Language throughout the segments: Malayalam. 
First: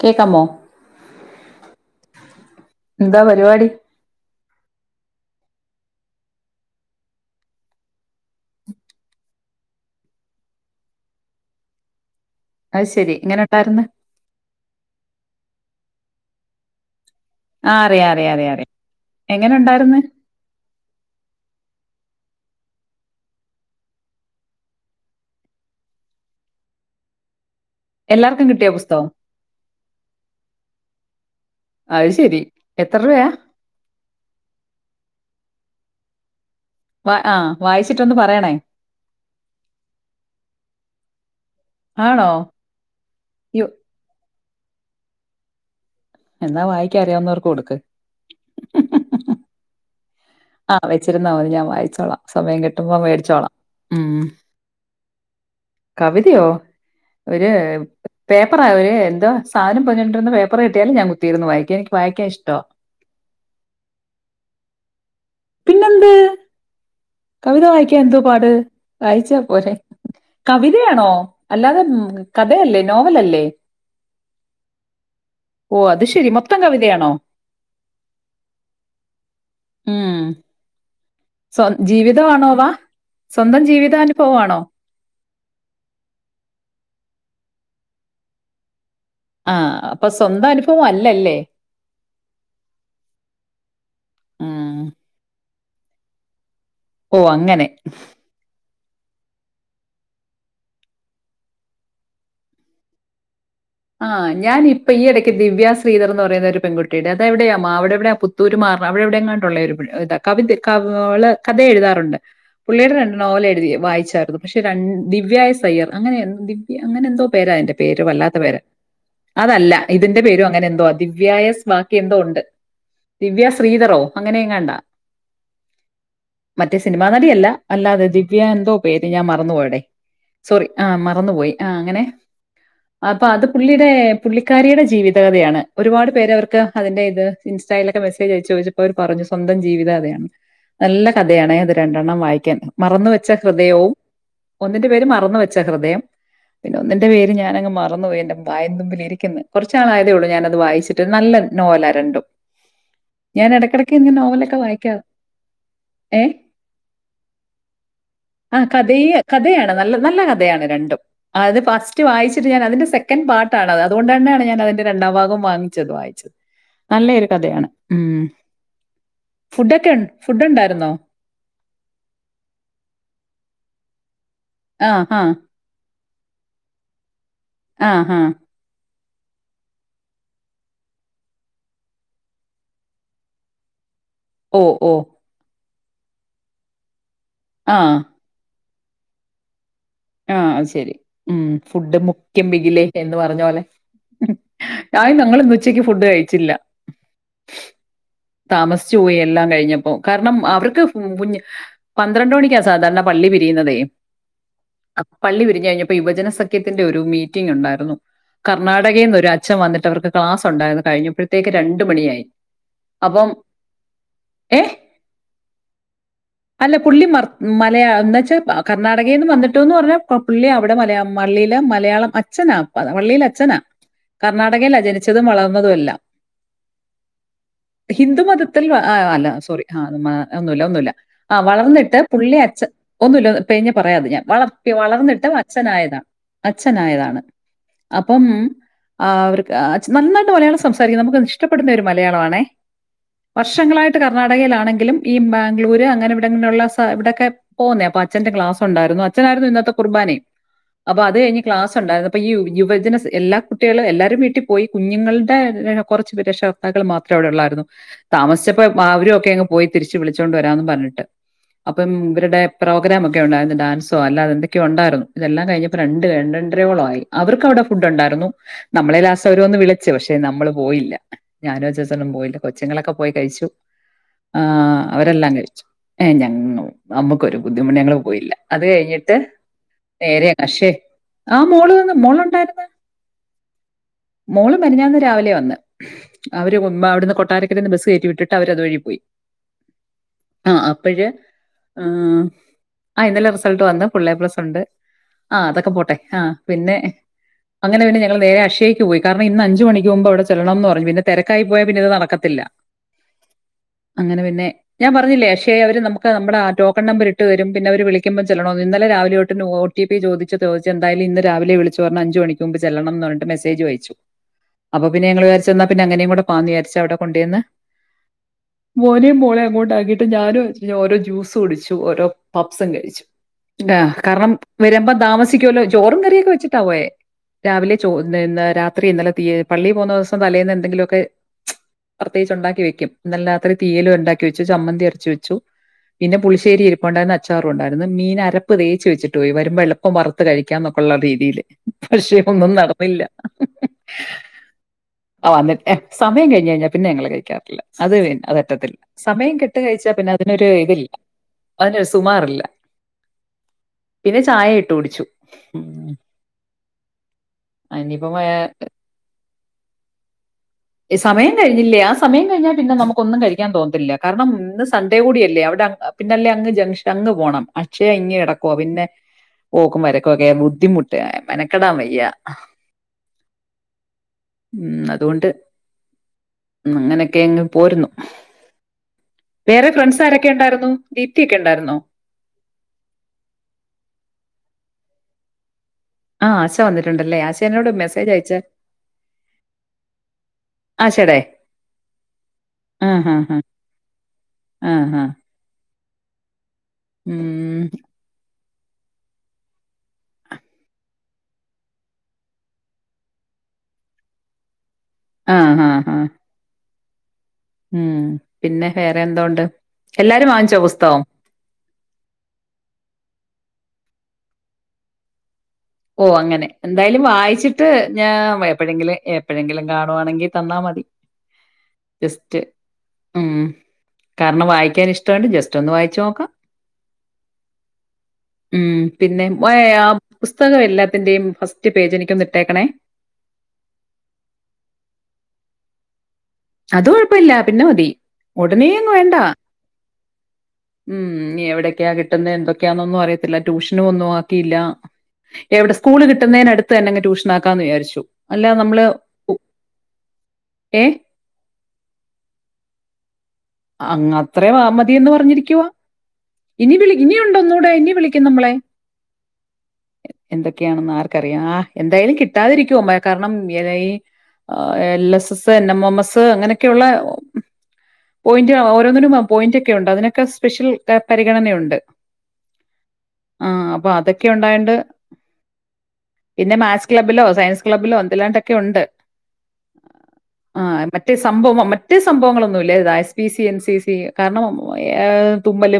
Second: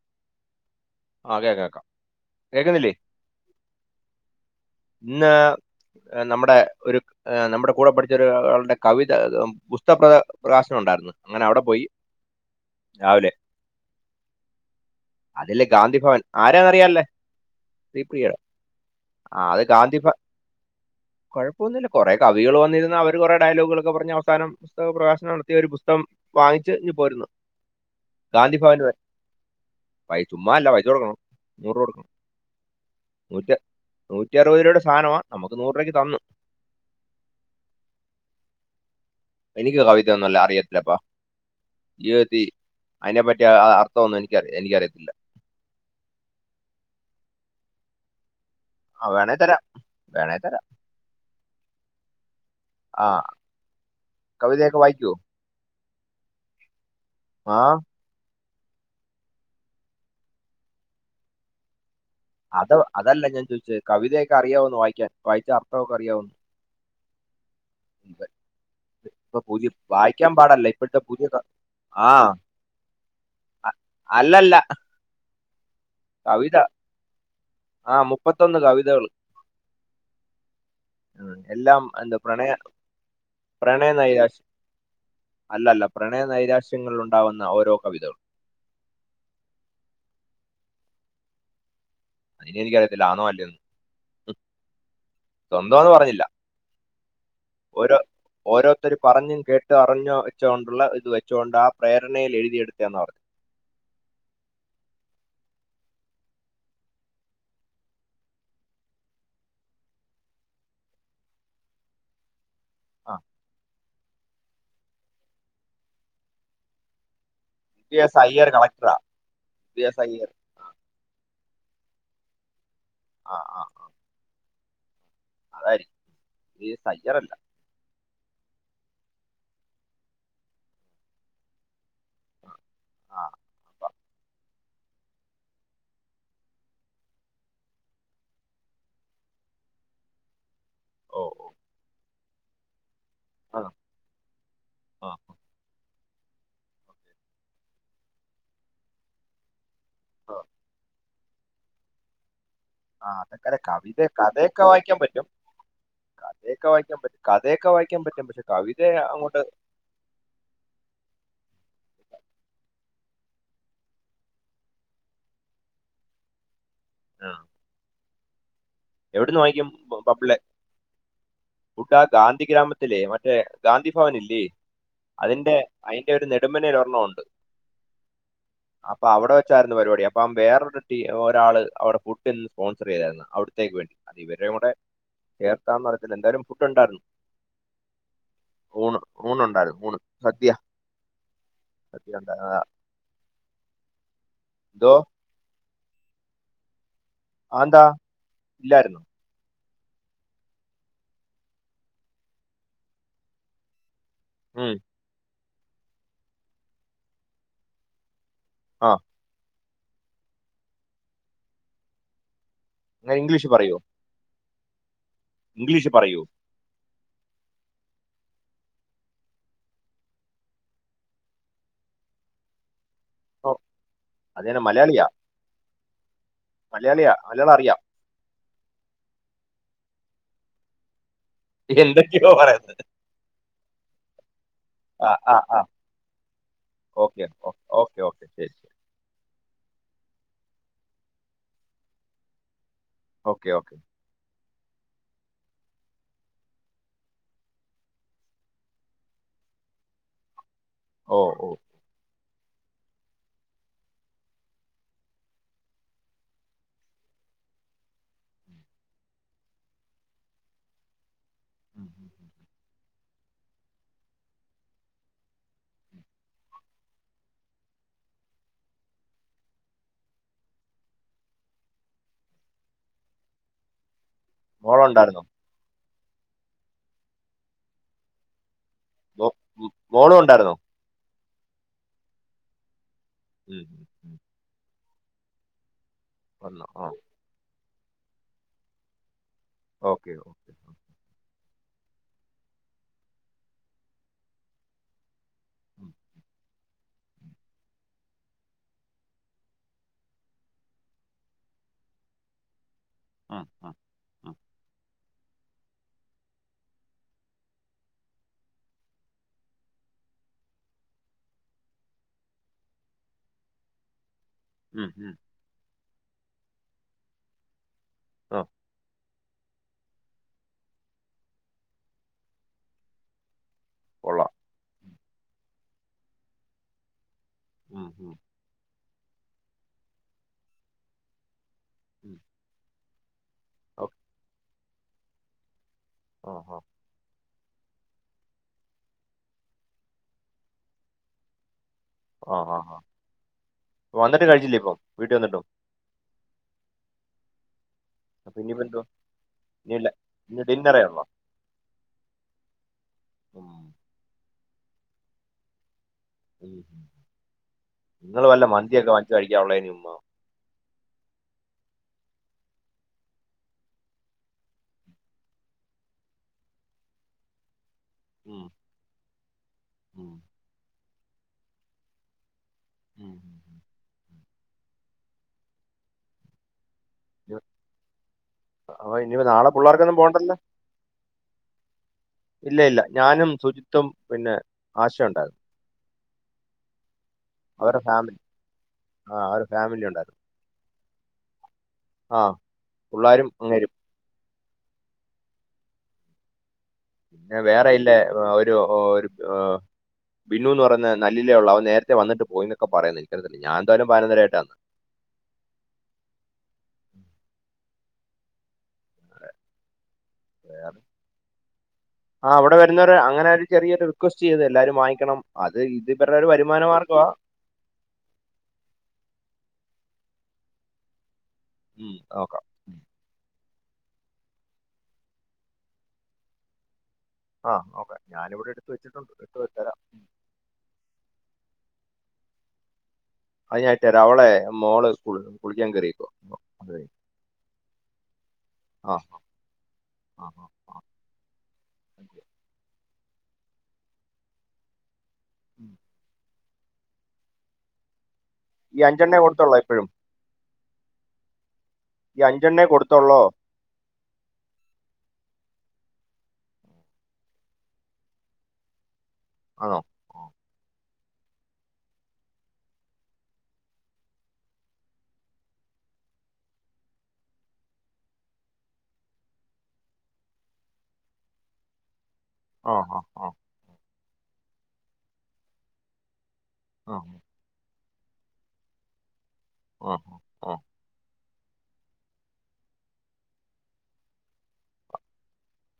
കേക്കാമോ ആഹ് കേക്ക കേക്കാം കേക്കുന്നില്ലേ എന്താ പരിപാടി ഇന്ന് നമ്മടെ ഒരു ഹ് നമ്മുടെ കൂടെ പഠിച്ച ഒരാളുടെ കവിത പുസ്തക പ്ര പ്രകാശനം ണ്ടായിരുന്നു അങ്ങനെ അവിടെ പോയി അത്ശെരി എങ്ങനെ ഉണ്ടായിരന്ന് അതില്ലേ ഗാന്ധി ഭവൻ ആരാന്നറിയല്ലേ ആ അറിയാം ദീപ്രിയ അറിയാം അറിയാം അറിയാം ആ എങ്ങനെ അത് ഗാന്ധി ഉണ്ടായിരുന്നു ഫ കുഴപ്പമൊന്നുമില്ല കുറെ കവികൾ വന്നിരുന്ന അവര് കുറെ ഡയലോഗുകളൊക്കെ പറഞ് അവസാനം പുസ്തക പ്രകാശനം നടത്തിയ ഒരു പുസ്തകം വാങ്ങിച്ച് ങ്‌പോരുന്നു എല്ലാർക്കും കിട്ടിയൊ പുസ്തകം പൈ ചുമ്മാ അല്ല, പൈസ കൊടുക്കണം. നൂറ് രൂപ അത് കൊടുക്കണം. ശരി എത്ര രൂപയാ നൂറ്റി നൂറ്റി അറുപത് രൂപയുടെ സാനമാ നമുക്ക് നൂറു രൂപക്ക് തന്ന്. വ ആഹ് വായിച്ചിട്ടൊന്ന് പറയണേ എനിക്ക് കവിതയൊന്നുല്ല അറിയത്തില്ല അപ്പാ. ആണോ ജീവിതത്തി അയിനെ പറ്റി അ യോ ആ ത്തോ ഒന്നും എനിക്കറി എനിക്കറിയത്തില്ല. എന്നാ വായിക്കാൻ അറിയാവുന്നവർക്ക് കൊടുക്ക് ആഹ് വേണേ തരാം വേണെ തരാ ആഹ് വെച്ചിരുന്നാ മതി ഞാൻ വായിച്ചോളാം സമയം കിട്ടുമ്പോ ആ മേടിച്ചോളാം ഉം കവിതയൊക്കെ വായിക്കുവോ കവിതയോ ഒര് ആ പേപ്പറാ ഒര് എന്താ സാനം പൊതിഞ്ഞോണ്ടിരുന്ന പേപ്പർ കിട്ടിയാലും ഞാൻ കുത്തിയിരുന്നു വായിക്കും. എനിക്ക് വായിക്കാ ഇഷ് അത് അതല്ല ഞാൻ ചോയിച്ചെ. കവിതയൊക്കെ അറിയാവോന്നു വായിക്കാൻ. വായിച്ച് അർത്ഥവൊക്കെ പിന്നെന്ത് അറിയാവോന്നു കവിത വായി ക്ക്യാൻ എന്തോ പാട്. വായിച്ചാ ഇപ്പൊ പുതിയ പോരെ. വായിക്കാൻ പാടല്ല ഇപ്പോഴത്തെ കവിതയാണോ പുതിയ ക- അല്ലാതെ ഉം ആ കഥയല്ലേ നോവലല്ലേ അല്ലല്ല ഓഹ് അത് ശരി കവിത മൊത്തം കവിതയാണോ ആ മുപ്പത്തൊന്ന് കവിതകൾ ഉം ഉം, സ്വ എല്ലാം എന്താ ജീവിതമാണോ പ്രണയ വ. സ്വന്തം പ്രണയ നൈരാശ്യം ജീവിതാനുഭവവാണോ? അല്ലല്ല. പ്രണയ നൈരാശ്യങ്ങളിലുണ്ടാവുന്ന ഓരോ കവിതകളും ആഹ് അപ്പൊ സ്വന്തം അനുഭവം അല്ലല്ലേ അതിനി എനിക്കറിയത്തില്ല ആന്നോ അല്ലയോന്ന്. ഉം സ്വന്തമാന്ന് പറഞ്ഞില്ല. ഓഹ് അങ്ങനെ ഓരോത്തർ പറഞ്ഞും കേട്ട് അറിഞ്ഞൊ വെച്ചോണ്ടുള്ള ഇത് വെച്ചൊണ്ടാ പ്രേരണയിൽ എഴുതിയെടുത്തേന്നാ പറഞ്ഞെ. ആഹ് ഞാനിപ്പോ ഈയിടയ്ക്ക് ദിവ്യ ശ്രീധർന്ന് പറയുന്ന ഒരു പെൺകുട്ടിയുടെ അതെവിടെയാ മാവിടെവിടെയാ പു തൂരുമാറണം അവിടെ എവിടെ എങ്ങാണ്ടുള്ള ഒരു പിള്ളേ കവിതെ കവ് അവള് കഥ എഴുതാറുണ്ട്. പുള്ളേർ ആ രണ്ട് നോവൽ എഴുതി വായിച്ചായിരുന്നു പക്ഷെ രണ് ദിവ്യാ എസ് അയ്യർ അങ്ങനെ ദിവ്യ അങ്ങനെ എന്തോ പേരാ അയ്ൻ്റെ. ദിവ്യ എസ് അയ്യർ കളക്ടറാ. അതല്ല വി എസ് ഇതിന്റെ അയ്യർ പേരും അങ്ങനെ എന്തോ ആ. ദിവ്യാ എസ് ബാക്കി എന്തോ ഒണ്ട്. ആ ദിവ്യാ ആ ശ്രീധറോ അങ്ങെനെയെങ്ങാണ്ട അതായിരിക്കും ഈ മറ്റേ സിനിമാ സയ്യറല്ല നടിയല്ല. അല്ലാതെ ദിവ്യ എന്തോ പേര് ഞാൻ മറന്നു പോയടെ. സോറി ആഹ് മറന്നുപോയി ആഹ് അങ്ങനെ അപ്പ ആ അത് പുള്ളിയുടെ പുള്ളിക്കാരിയുടെ ജീവിതകഥയാണ്. ഒരുപാട് പേര് അവർക്ക് അതിന്റെ ഇത് ഇൻസ്റ്റായിലൊക്കെ മെസ്സേജ് അയച്ചു ചോദിച്ചു അപ്പോ അവര് പറഞ്ഞു സ്വന്തം ജീവിത കഥയായാണ് ന്ന് നല്ല ഓ ഓ കഥയാണേ അത് രണ്ടെണ്ണം വായിക്കാൻ. മറന്ന് വെച്ച ആ ഹൃദയവും ഒന്നിന്റെ പേര് ആ മറന്ന് വെ ച്ച ഹൃദയം. പിന്നെ ഒന്നിന്റെ പേര് ഞാനങ്ങ് മറന്നു പോയി. എന്റെ വായിൻ തുമ്പിലിരിക്കുന്ന്. കൊറച്ച് നാളായതേ ഉള്ളൂ ആ, ഞാനത് വായിച്ചിട്ട് നല്ല നോവലാ രണ്ടും. ആഹ് ഞാൻ അതൊക്കാരെ ഇടയ്ക്കിടയ്ക്ക് കവിത ഇങ്ങനെ നോവലൊക്കെ കഥയൊക്കെ വായിക്കാൻ വായിക്കാറ് പറ്റും. ഏ കഥയൊക്കെ വായിക്കാൻ പറ്റും കഥയൊക്കെ വായിക്കാ പറ്റും പക്ഷെ ആ കവിത കഥയെ അങ്ങോട്ട് കഥയാണ്. നല്ല നല്ല കഥയാണ് രണ്ടും. ആഹ് ഇത് ഫസ്റ്റ് വായിച്ചിട്ട് ഞാൻ അതിന്റെ സെ ക്കൻ പാർട്ടാണ് അത്. അതുകൊണ്ട് തന്നെയാണ് ഞാൻ അതിന്റെ രണ്ടാം ഭാഗവും വാങ്ങിച്ചത് വായിച്ചത്. ആ, നല്ലെയൊരു കഥയാണ്. ഉം എവിടുന്ന് ഫുഡൊക്കെ ഉൺ ഫുഡ് ഉണ്ടായിരുന്നോ? ഫുഡാ ഗാന്ധി ഗ്രാമത്തിലേ മറ്റേ ഗാന്ധി ഭവൻ ഇല്ലേ ആ, ആ. അതിൻ്റെ അയിന്റെ ഒര് നെടുമ്പനയിൽ ഒരെണ്ണമുണ്ട്. ആഹാ. അപ്പൊ അവിടെ വെച്ചായിരുന്നു പരിപാടി അപ്പം വേറൊരു ടീ ഒരാള് അവിടെ ഫുഡ് എന്ന് സ്പോൺസർ ചെയ്തായ്രുന്നു. അവി ടേക്ക് വേണ്ടി. അത് ഇവരെ ഓ, കൂടെ ഓ. ചേർത്താന്ന് അറിയത്തില്ല. എന്തായാലും ഫുഡ് ഉണ്ടായിരുന്നു. ആഹ്. ഊണ് ഊണ് ഉണ്ടായിരുന്നു ഊണ്. സദ്യ ആഹ് അത് ശരി. ഉം ഫുഡ് സദ്യ മുഖ്യം ഉണ്ടായിരുന്നു ആ, ബിഗിലേ എന്ന് പറഞ്ഞ പോലെ എന്തോ ആയി ന്നങ്ങള് ന്ന് ഉച്ചക്ക് ഫുഡ് കഴിച്ചില്ല ആ എന്താ താമസിച്ചു ഇല്ലായിരുന്നു പോയെ എല്ലാം കഴിഞ്ഞപ്പം. കാരണം അവർക്ക് കുഞ്ഞ് പന്ത്രണ്ട് മണിക്കാ സാധാരണ പള്ളി പിരിയുന്നതേ മ്മ് പള്ളി വിരിഞ്ഞു കഴിഞ്ഞപ്പോ യുവജന സഖ്യത്തിന്റെ ഒരു മീറ്റിംങ്ങ് ഉണ്ടായിരുന്നു. ആ കർണാടകേന്നൊരാ അച്ഛം വന്നിട്ട് അവർക്ക് ക്ലാസ് ഉണ്ടായിരുന്നു. കഴിഞ്ഞപ്പോഴത്തേക്ക് രണ്ട മണിയായി അങ്ങനെ അപ്പം ഇംഗ്ലീഷ് പറയൂ എഹ് ഇംഗ്ലീഷ് പറയൂ അല്ല പുള്ളി മർ മലയാള എന്നന്ന് വെച്ചാൽ കർണ്ണാടകയിൽ നിന്ന് വന്നിട്ട് ട്ടുന്ന് പറഞ്ഞാ പുള്ളി അവിടെ മലയാം പള്ളിയിലെ മലയാളം അഛനാ പള്ളിയിലെ ഓ ന അത് തന്നെ കർണ്ണാടകല്ല മലയാളിയാ ജനിച്ചതും വളർന്നതും എല്ലാം മലയാളിയാ മലയാള അറിയാം ഹിന്ദുമതത്തിൽ അല്ല സോറി ആഹ നമ്മ ഒന്നുമല്ല ഒന്നുമല്ല ആ വളർന്നിട്ട് എന്തൊക്കെയോ പുള്ളി അച്ച പറയുന്നത് ഒന്നുമ ഇ പേ പറയാെ ഞാൻ വളർ ആ വളർന്നിട്ട് ആ ആ അച്ഛനായതാണ് അച്ഛനായതാണ് ഓക്കെ ഓക്കെ ഓക്കെ അപ്പം ശരി ശരി ആ അവർക്ക് നന്നായിട്ട് മലയാളം സംസാരിക്കാം നമുക്ക് ഇഷ്ടപ്പെടുന്ന ഒരു മലയാളമാണേ ഓക്കെ ഓക്കെ വർഷങ്ങളായിട്ട് കർണ്ണാടകയിലാണെങ്കിലും ഈ ബാംഗ്ലൂര് അങ്ങനെ ഇവിടെ ഇങ്ങനെയുള്ള ഇവിടൊക്കെ പോകുന്നേ അപ്പൊ അച്ഛന്റെ ക്ലാസ് ഉണ്ടായിരുന്നു അച്നായിരുന്നു ഇന്നത്തെ കുർബാനയും അപ്പൊ അത് ഓ കഴി ഓ ക്ലാ ഉണ്ടായി അപ്പൊ ഈ യുവജന എല്ലാ കുട്ടികളും എല്ലാവാരും വീട്ടിൽ പോയി കുഞ്ഞുങ്ങളുടെ കുറച്ച് പ രക്ഷ വാക്കൾ മാത്രം അവിടെയള്ളായിരുന്നു താമസിച്ചപ്പോ അവരും ഒക്കെ അങ്ങ് പോയി തിരിച്ച് വിളിച്ചുകൊണ്ട് വരാമന്ന് പറഞ്ഞിട്ട് ഉം, അപ്പം ഉം. ഇവരുടെ പ്രോഗ്രാാം ഒക്കെ ഉണ്ടായിരുന്നു ഡാൻസ് അല്ലാതെന്തൊക്കെയ ഉണ്ടായിരുന്നു ഇതെല്ലാം കഴിഞ്ഞപ്പോ രണ്ട് രണ്ടരോളോ ആയി അവർക്ക് അവിടെ ഫുഡ് ഉണ്ടായിരുന്നു നമ്മളെ ലാസ അവര ഒന്ന് വിളിച്ചു പക്ഷെ നമ്മള് പോയില്ല ഞാനോജസൊന്നും പോയില്ല കൊച്ചുങ്ങളൊക്കെ പോയി കഴിച്ചു ആഹ് മോളുണ്ടായിരുന്നോ അവരെല്ലാം കഴിച്ചു ഏയ് ഞങ്ങ നമ്മുക്കൊരു ബുദ്ധിമുട്ട് ഞങ്ങള് പോയില്ല അത് കഴിഞ്ഞിട്ട് മോ- ഉം, മോളും ഉണ്ടായിരുന്നോ [unintelligible] ആ മോള് വന്ന് മോളുണ്ടായിരുന്ന് [unintelligible] മോള് മെനഞ്ഞാന്ന് രാവിലെയാവന്നെ അവര് വന്നു ആ അവിടുന്ന് കൊട്ടാരക്കരേൽന്ന് ബസ് കയറ്റി വിട്ടിട്ട് അവര് അത് വഴി പോയി ഓക്കെ ഓക്കെ അപ്പഴ് അഹ് ആ ഇന്നലെ റിസൾട്ട് വന്ന് ഫുള്ളേ പ്ലസ് ഉണ്ട് ആഹ് അതൊക്കെ ഉം, പോട്ടെ ആഹ് പിന്നെ അങ്ങനെ പിന്നെ ഞങ്ങ നേരെ അക്ഷയയ്ക്ക് പോയി കാരണം ഇന്നഞ്ച് മണിക്ക് മുമ്പ് അവിടെ ചെല്ലണംന്ന് പറഞ്ഞു പിന്നെതിരക്കായി പോയാ പിന്നെ ഇത് നടക്കത്തില്ല മ്മ്ഹ് മ്മ്ഹ് അങ്ങനെ പിന്നെ ഞാൻ പറഞ്ഞില്ലേ അക്ഷയെ അവര് നമുക്ക് നമ്മുടെ ആ ടോക്കൺ നമ്പർ ഇട്ട് തരും പിന്നെ അവര് വിളിക്ക ക്കുമ്പോ ചെല്ലണോന്ന് ഇന്നല രാവിലൊട്ടന്നെ ഒ ടി പി ചോദിച്ച് ചോദിച്ച് എന്തായാലും ഇന്ന് രാവിലെ വിളിച്ചു പറഞ്ഞ് അഞ്ചു മണിക്ക് ക്ക് മുമ്പ് ചെല്ലണംന്ന് പറഞ്ഞട്ട് മെസ്സേജും അയച്ചു ഉം, അപ്പപിന്നെ ഉം. ഞങ്ങള് വിചാരിച്ച് അന്നാപ്പിന്നെ അങ്ങനേം കൂടെ പോവാന്ന് വിചാരിച്ച് അവിടകൊണ്ടോന്ന് ആ മോനേം മോളേം അങ്ങോട്ട് ആകി ട്ട് ഞാനും അച്ഛനും ഓരോ ജ്യൂസ് കുടിച്ചു ഓരോ പപ്സും കഴിച്ചു ആ കൊള്ളാം കാരണം വരുമ്പോ താമസിക്കുവല്ലോ ചോറും കറിയൊക്കെ വെച്ചിട്ടപ്പോയേ രാവിലെ ഉം, ചോ ഉം, ഇ രാത്രി ഇന്നലെ തീ പള്ളീൽ പോവുന്നോസം തലേന്ന് എന്തെങ്കിലുമൊക്കെ ഉം. പ്രത്യേകച്ച് ഒണ്ടാക്കി വെക്കും ഇന്നല രാത്രി തീയല് ഓക്കെ. ഒണ്ടാക്കി വെച്ചു ചമ്മന്തിയരച്ച് വെച്ചു പിന്നെ ആ ആ പുളിശ്ശേരി ഇരി പ്പൊണ്ടായിരുന്ന് അച്ചാറുംണ്ടായിരുന്നു മീൻഅരപ്പ് തേച്ച് വച്ചിട്ട് പോയി വരുമ്പോ എളുപ്പം വറുത്ത് കഴിക്കാന്നെക്കൊള്ള രീതിയിൽ പക്ഷേ ആ ഒന്നും ആ ആ. നടന്നില്ല വന്നിട്ട് കഴിച്ചില്ലേ ഇപ്പം വീട്ടിൽ ആ വന്നിട്ടും വന്നിട്ടേ സമയം കഴിഞയ്ഞ്ഞ പിന്നെ ഞങ്ങൾ കഴിക്കാറില്ല അത് പിന്നെ അപ്പൊ ഇനിയിപ്പോ അതറ്റത്തില്ല എന്തോ സമയം കെട്ട് ഇനിയില്ല കഴിച്ചാ പിന്നെ ഇനി അതിനൊരു ഡിന്നറേ ഇതില്ല ഉള്ളോ അതിനൊരു സുമാറില്ല മ്മ്ഹ് പിന്നെ ചായ ഇട്ടു കുടിച്ചു മ്മ്ഹ് ഇനിയിപ്പം നിങ്ങള് വല്ല മന്തിക്കെ വച്ച് കഴിക്കാനൊള്ളേന് ചുമ്മ സമയം കഴിഞ്ഞില്ലേ ആ സമയം കഴിഞ്ഞാൽ പിന്നെ നമുക്കൊന്നും കഴിക്കാൻ തോന്നത്തില്ല കാരണം ഇന്ന് സൺ‌ഡേ കൂടിയല്ലേ അവിടെ പിന്നെ അല്ലേ അങ്ങ് ജംഗ്ഷൻ അങ്ങ് പോണം അക്ഷയ ഇങ്ങ് ഉം. കെടക്കുവ പിന്നെ പോക്കും ഉം. വരക്കുവക്കെ ബുദ്ധിമുട്ട് ട്ടെ മെനക്കെടാ വയ്യ മ്മ്ഹ് മ്മ്ഹ് അതുകൊണ്ട് ഇനി- അങ്ങനെയൊക്കെങ്ങ് പോരുന്നു അപ്പൊ ഇനി നാളെ വേറെ പിള്ളേർക്കൊന്നും ഫ്രണ്ട്സ് ആരൊക്കെ പോകണ്ടല്ലോ ഇണ്ടായിരുന്നു ദീപ്തി ഒക്കെ ഇണ്ടായിരുന്നോ ഇല്ല, ഇല്ല ഞാനും, സുജിത്തും പിന്നെ ആശ ഒണ്ടായിരുന്നു. ആഹ് ആശ വന്നിട്ടുണ്ടല്ലേ ആശ എന്നോട് അവരുടെ മെസ്സേജ് ഫാമിലി അയച്ച ആ അവരുടെ ഫാമിലി ഉണ്ടായിരുന്നു ആശേടേ. ആ ആഹ്, ഹ്, പിള്ളേരും ഹ് അങ്ങേരും ആഹ്, ഹ പിന്നെ ഉം. വേറെ ഇല്ലേ ഒരു, ഒരു, ഒ ബിനു എന്ന് പറയ നല്ലില്ലേ ഉള്ളേ അവൻ നേരത്തെ വന്നിട്ട് പോയിന്നൊക്കെ പറയ്ന്നെ. എനിക്ക് ഞാനെന്തായാലും പതിനൊന്നരയായിട്ടാ വന്നെ. ആ, ഹാ, ഹാ. മ്മ്ഹ് പിന്നെ വേറെ എന്തോണ്ട്. എല്ലാരും വാങ്ങിച്ചോ പുസ്തകം? ആ അവിടെ വരുന്നവര് അങ്ങനെ ഒരു ചെറിയൊരു റിക്വസ്റ്റ് ചെയ്ത് എല്ലാരും വാങ്ങിക്കണം. അത് ഇത് വരുടെ ഒരു വരുമാന മാർഗൊവ. ട്ട് ഞാ എപ്പഴെങ്കിലും, എപ്പഴെങ്കിലും കാണുവാണെങ്കി തന്നാ മതി. ഉം, ലിസ്റ്റ്. നോക്കാം ഉം. മ്മ്ഹ് കാരണം വായിക്കാൻ ഇഷ്ട്ടണ്ട് ജസ്റ്റ് ഒന്ന് വായിച്ചു നോക്കാം. ആ നോക്ക ഞാനിവിടെ എടുത്ത് ഉം. വെച്ചിട്ടുണ്ട് പിന്നെ എടുത്ത വ ഏഹ്, തരാം. ആ പുസ്തകം എല്ലാത്തിന്റെയും ഫസ്റ്റ് പേജ് എനിക്കൊന്നിട്ടേക്കണേ. അത്ഞായിട്ടേര അവളെ മോള് കുളിക്കാൻ കേറിയേക്കുവാ. അത് കൊഴപ്പല്ല പിന്ന മതി. ഉടനെ അങ്ങ് ആ വേണ്ട. ആ ആ ആ ഉം എവിടെയൊക്കെയാ കിട്ടുന്നെ എന്തൊ ക്കാന്നൊന്നും അറിയത്തില്ല. ട്യൂഷനും ഒന്നും ആക്കിയില്ല. എവിടെ സ്കൂള് കിട്ടുന്നെനടു ത് തന്നങ് ട്യൂഷനാക്കാന്ന് വിചാരിച്ചു. അല്ല ഈ നമ്മള് അഞ്ചെണ്ണേ ഉ കൊടുത്തുള്ളോ ഇപ്പോഴും ഏഹ് ഈ അഞ്ചെണ്ണെ കൊടുത്തോള്ളോ? അങ്ങ അത്രേം വാ മതി എന്ന് പറഞ്ഞിരിക്കുവ. ഇനി വിളി ഇനിയൊണ്ട് ഒന്നൂടെ ഇനി വിളിക്കും നമ്മളെ. ആണോ. എന്തൊക്കെയാണെന്ന് ആർക്കറിയാം. ആ എന്തായാലും കിട്ടാതിരിക്കുവോമ്മെ കാരണം ഈ L S S N M M S അങ്ങനെയൊക്കെയുള്ള. പോയിന്റ് ഓരോന്നിനും പോയിന്റക്കെ ഉണ്ട് അതിനൊക്കെ സ്പെഷ്യൽ പരിഗണനയുണ്ട്. ആഹ്, ആഹ്, ആഹ്. ആ അപ്പൊ അതൊക്കെ ഒണ്ടായൊണ്ട് പിന്നെ മാത് സ് ആ ക്ലബ്ബിലോ, സയൻസ് ക്ലബിലോ എന്ത്ല്ലാണ്ടൊക്കെ ഒണ്ട്. ആഹ. ആഹ് മറ്റേ സംഭവം മറ്റേ സംഭവങ്ങളൊന്നും ഇല്ല [unintelligible] P C N C C കാരണം ഏഹ്.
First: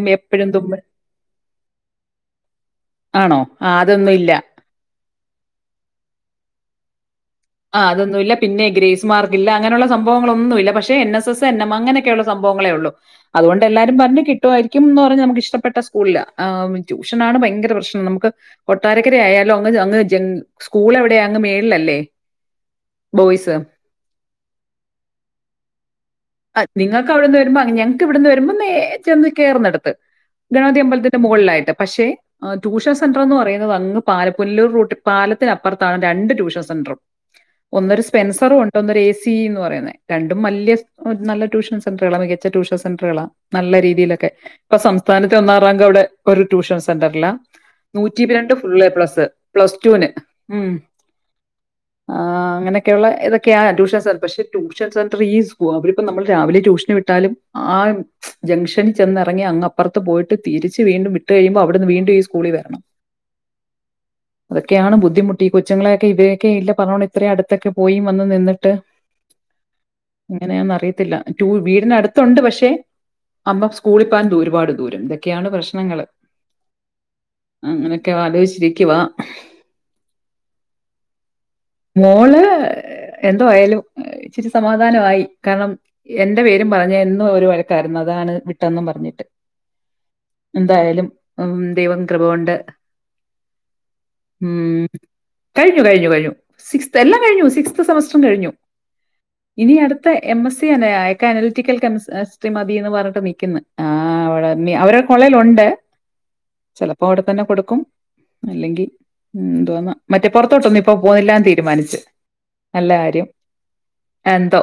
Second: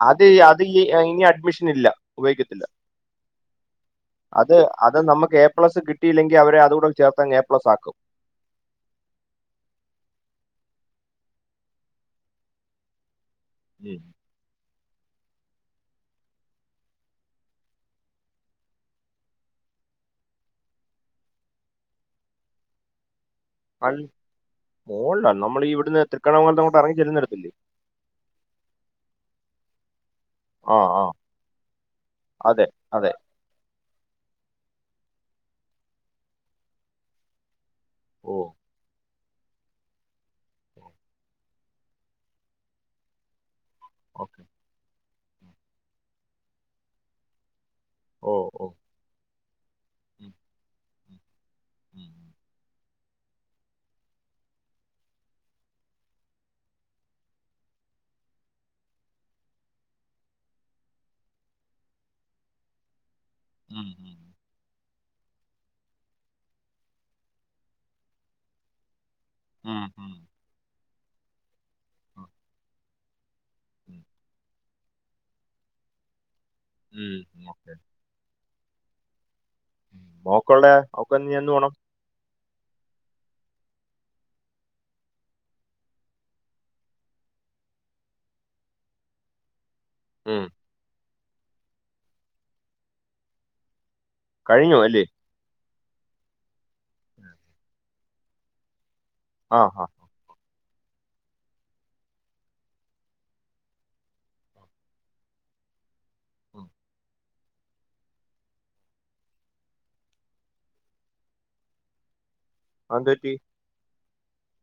അത്, അത് ഇനി അഡ്മിഷനില്ല ഉപയോഗിക്കത്തില്ല. ആണോ ആ അതൊന്നും ഇല്ല. അത് അത് നമുക്ക് എ പ്ലസ് കിട്ടയില്ലെങ്കി അവര് അതൂട ചേർത്തങ് എ പ്ലസ് ആഹ് ആക്കും അതൊന്നുല്ല. പിന്നെ ഗ്രേസ് മാർക്ക് ഇല്ല അങ്ങനുള്ള സംഭവങ്ങളോന്നും ഇല്ല പക്ഷെ N S S N M അങ്ങനെയൊക്കെയള്ള സംഭവങ്ങളേ ഒള്ളു. അതുകൊണ്ട് എല്ലാരും ഉം. പറഞ്ഞു കി കിട്ടുവായിരിക്കും എന്ന് പറഞ്ഞ് നമുക്ക് ഇഷ്ടപ്പെട്ട സ്കൂളില. ട്യൂഷനാണ് ഭയങ്കര പ്രശ്നം നമുക്ക് കൊട്ടാരക്കരയാലും അങ്ങ്, അങ്ങ് ജങ് സ്കൂൾ എവിടെയാ അങ്ങ് മേളിലല്ലേ. ബോയ്സ്. അൽ മോളില നമ്മള് ഈ ഇവിടുന്ന് തൃക്കണ്ണമൂലത്ത് അങ്ങോട്ട് എറങ്ങി നിങ്ങൾക്ക് അവിടുന്ന് ചെല്ലുന്നിടത്തില്ലേ. വരുമ്പോ ഞങ്ങക്ക് ഇവിടുന്ന് വരുമ്പോ നേ ചെന്ന് കേറുന്നെടുത്ത്. ആ ഗണപതി ആ അമ്പലത്തിന്റെ മുകളിലായിട്ട് പക്ഷേ അതെ ട്യൂഷൻ അതെ സെന്റർ എന്ന് പറയുന്നത് അങ്ങ് പാല പുല്ലൂർ റൂട്ട് പാലത്തിന് അപ്പറത്താണ് രണ്ട് ട്യൂഷൻ സെന്ററും. ഒന്നൊരു ഓ സ്പെൻസറും ഒണ്ട് ഒന്നൊരു എ സി എന്ന് പറയുന്നേ രണ്ടും വല്ല്യ നല്ലൊരു ട്യൂഷൻ സെൻട്രള. മികച്ചട്യൂഷൻ സെൻട്രളാ നല്ല രീതിയിലക്കെ ഓക്കെ ഇപ്പൊ സംസ്ഥാനത്തെ ഒന്നാം റാങ്ക് അവിടെ ഒരു ട്യൂഷൻ സെന്ററില നൂറ്റി ഓ രണ്ട് ഓ ഫുൾ എ പ്ലസ്. പ്ലസ് ടൂന് ഉം. ഉം, ആഹ്. അങ്ങനൊക്കെ യുള്ള ഇത് ഒക്കയാ ട്യഷൻ സെന്റർ പക്ഷെ ട്യൂഷൻ സെന്റർ ഈ അവരിപ്പോ നമ്മൾ രാവിലെ ട്യൂഷൻ വിട്ടാലും ആർ ജംഗ്ഷനിൽ ചെന്ന് എറങ്ങി അങ് അപ്പുറത്ത് പോയിട്ട് തിരിച്ച് വീണ്ടും വിട്ട് കഴിയ്ബൊ അവിടുന്ന് വീണ്ടും ഈ സ്കൂളിൽ വരണം ഉം ഉം അതൊക്കെയാണ് ബുദ്ധിമുട്ട് കൊച്ചങ്ങളെൊക്കെ ഇത് ഒക്കെ ഇല്ല പറഞ്ഞോണം ഇത്രയും അടുത്തൊക്കെ പോയി വന്ന് നിന്നിട്ട് ഉം ഹും അങ്ങനെയെന്ന് അറിയത്തില്ല വീടിനടുത്തുണ്ട് പക്ഷെ അപ്പം ഉം, സ്കൂളിൽ പേവാൻ ഒരുപാട് ദൂരം ഒക്കെയാണ് പ്രശ്നങ്ങൾ ഉം ഓക്കെ ഒക്കെ ആലോചിച്ചിരിക്കുവാ മോക്കള്ള ഓക് എന്ന് പോണം മോള് എന്തോ ആയാലും ഇച്ചിരി സമാധാനമായി കാരണം എന്റെ പേരും പറഞ്ഞ് എന്നും ഒരു വഴക്കായിരുന്നു അതാണ് വിട്ടന്നും പറഞ്ഞിട്ട് ഉം എന്തായാലും ദൈവം കൃപകൊണ്ട് കഴിഞ്ഞു ഉം അല്ലേ കഴിഞ്ഞ കഴിഞ്ഞു കഴിഞ്ഞു സിക്സ്ത് എല്ലാംകഴിഞ്ഞു സിക്സ്ത് സെമസ്റ്ററും കഴിഞ്ഞു ആ ഇനി ആ അട് ത്തെ എം എസി തന്നെ അയാക്ക് അനാൽറ്റിക്കൽ കെമിസ്ട്രി മതീന്ന് പറഞ്ഞ്ട്ട് നിക്ക്ന്നെ ആഹ് അവട അവരൊ പൊള്ളലൊണ്ട് ഉം. ചെലപ്പൊ അട്- തന്നെ കൊട്ക്കും അല്ലെങ്കി ൻന്തോന്നാ മറ്റെ പൊറത്തോട്ടൊന്നിപ്പോ പോവ്ന്നില്ല തീരുമാനിച്ച് അതെന്ത് നല്ലകാര്യം പറ്റി എന്തോ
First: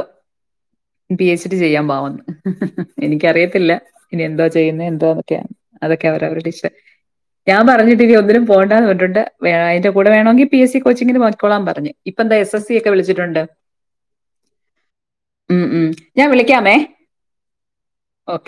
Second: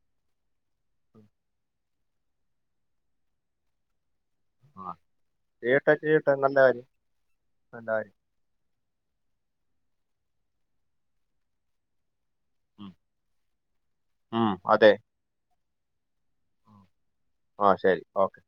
ഉം. പി എച്ച് ഡി ചെയ്യാൻ പാവാന്ന്. എനിക്കറിയത്തില്ല ഇനി എന്താ- ചെയ്യുന്നെ ആ എന്താന്നൊക്കെ ചെയ്യട്ടെ അതൊക്കെ ചെയ്യട്ടെ അവരവരുടെ നല്ല ഇഷ്ടം. കാര്യം ഞാം നല്ല കാര്യം പറഞ്ഞ്ട്ട്നി ഒന്നിനും പോവണ്ടാന്ന് പറഞ്ഞ്ട്ടുണ്ട്. വേ അതിന്റെ കൂടെ വേണോങ്കി പി എസ് സി കോച്ചിങ്ങിന് പൊയ്ക്കോളാൻ പറഞ്ഞ്. ഇപ്പൻന്തോ എസ് എസ് ക്കെ ഉം. വിളിച്ച്ട്ടൊണ്ട്. ഉം, അതെ ഇമ് ഇമ് ഞാൻ വിളിക്കാമെ. ആഹ് ശരി ഓകെ.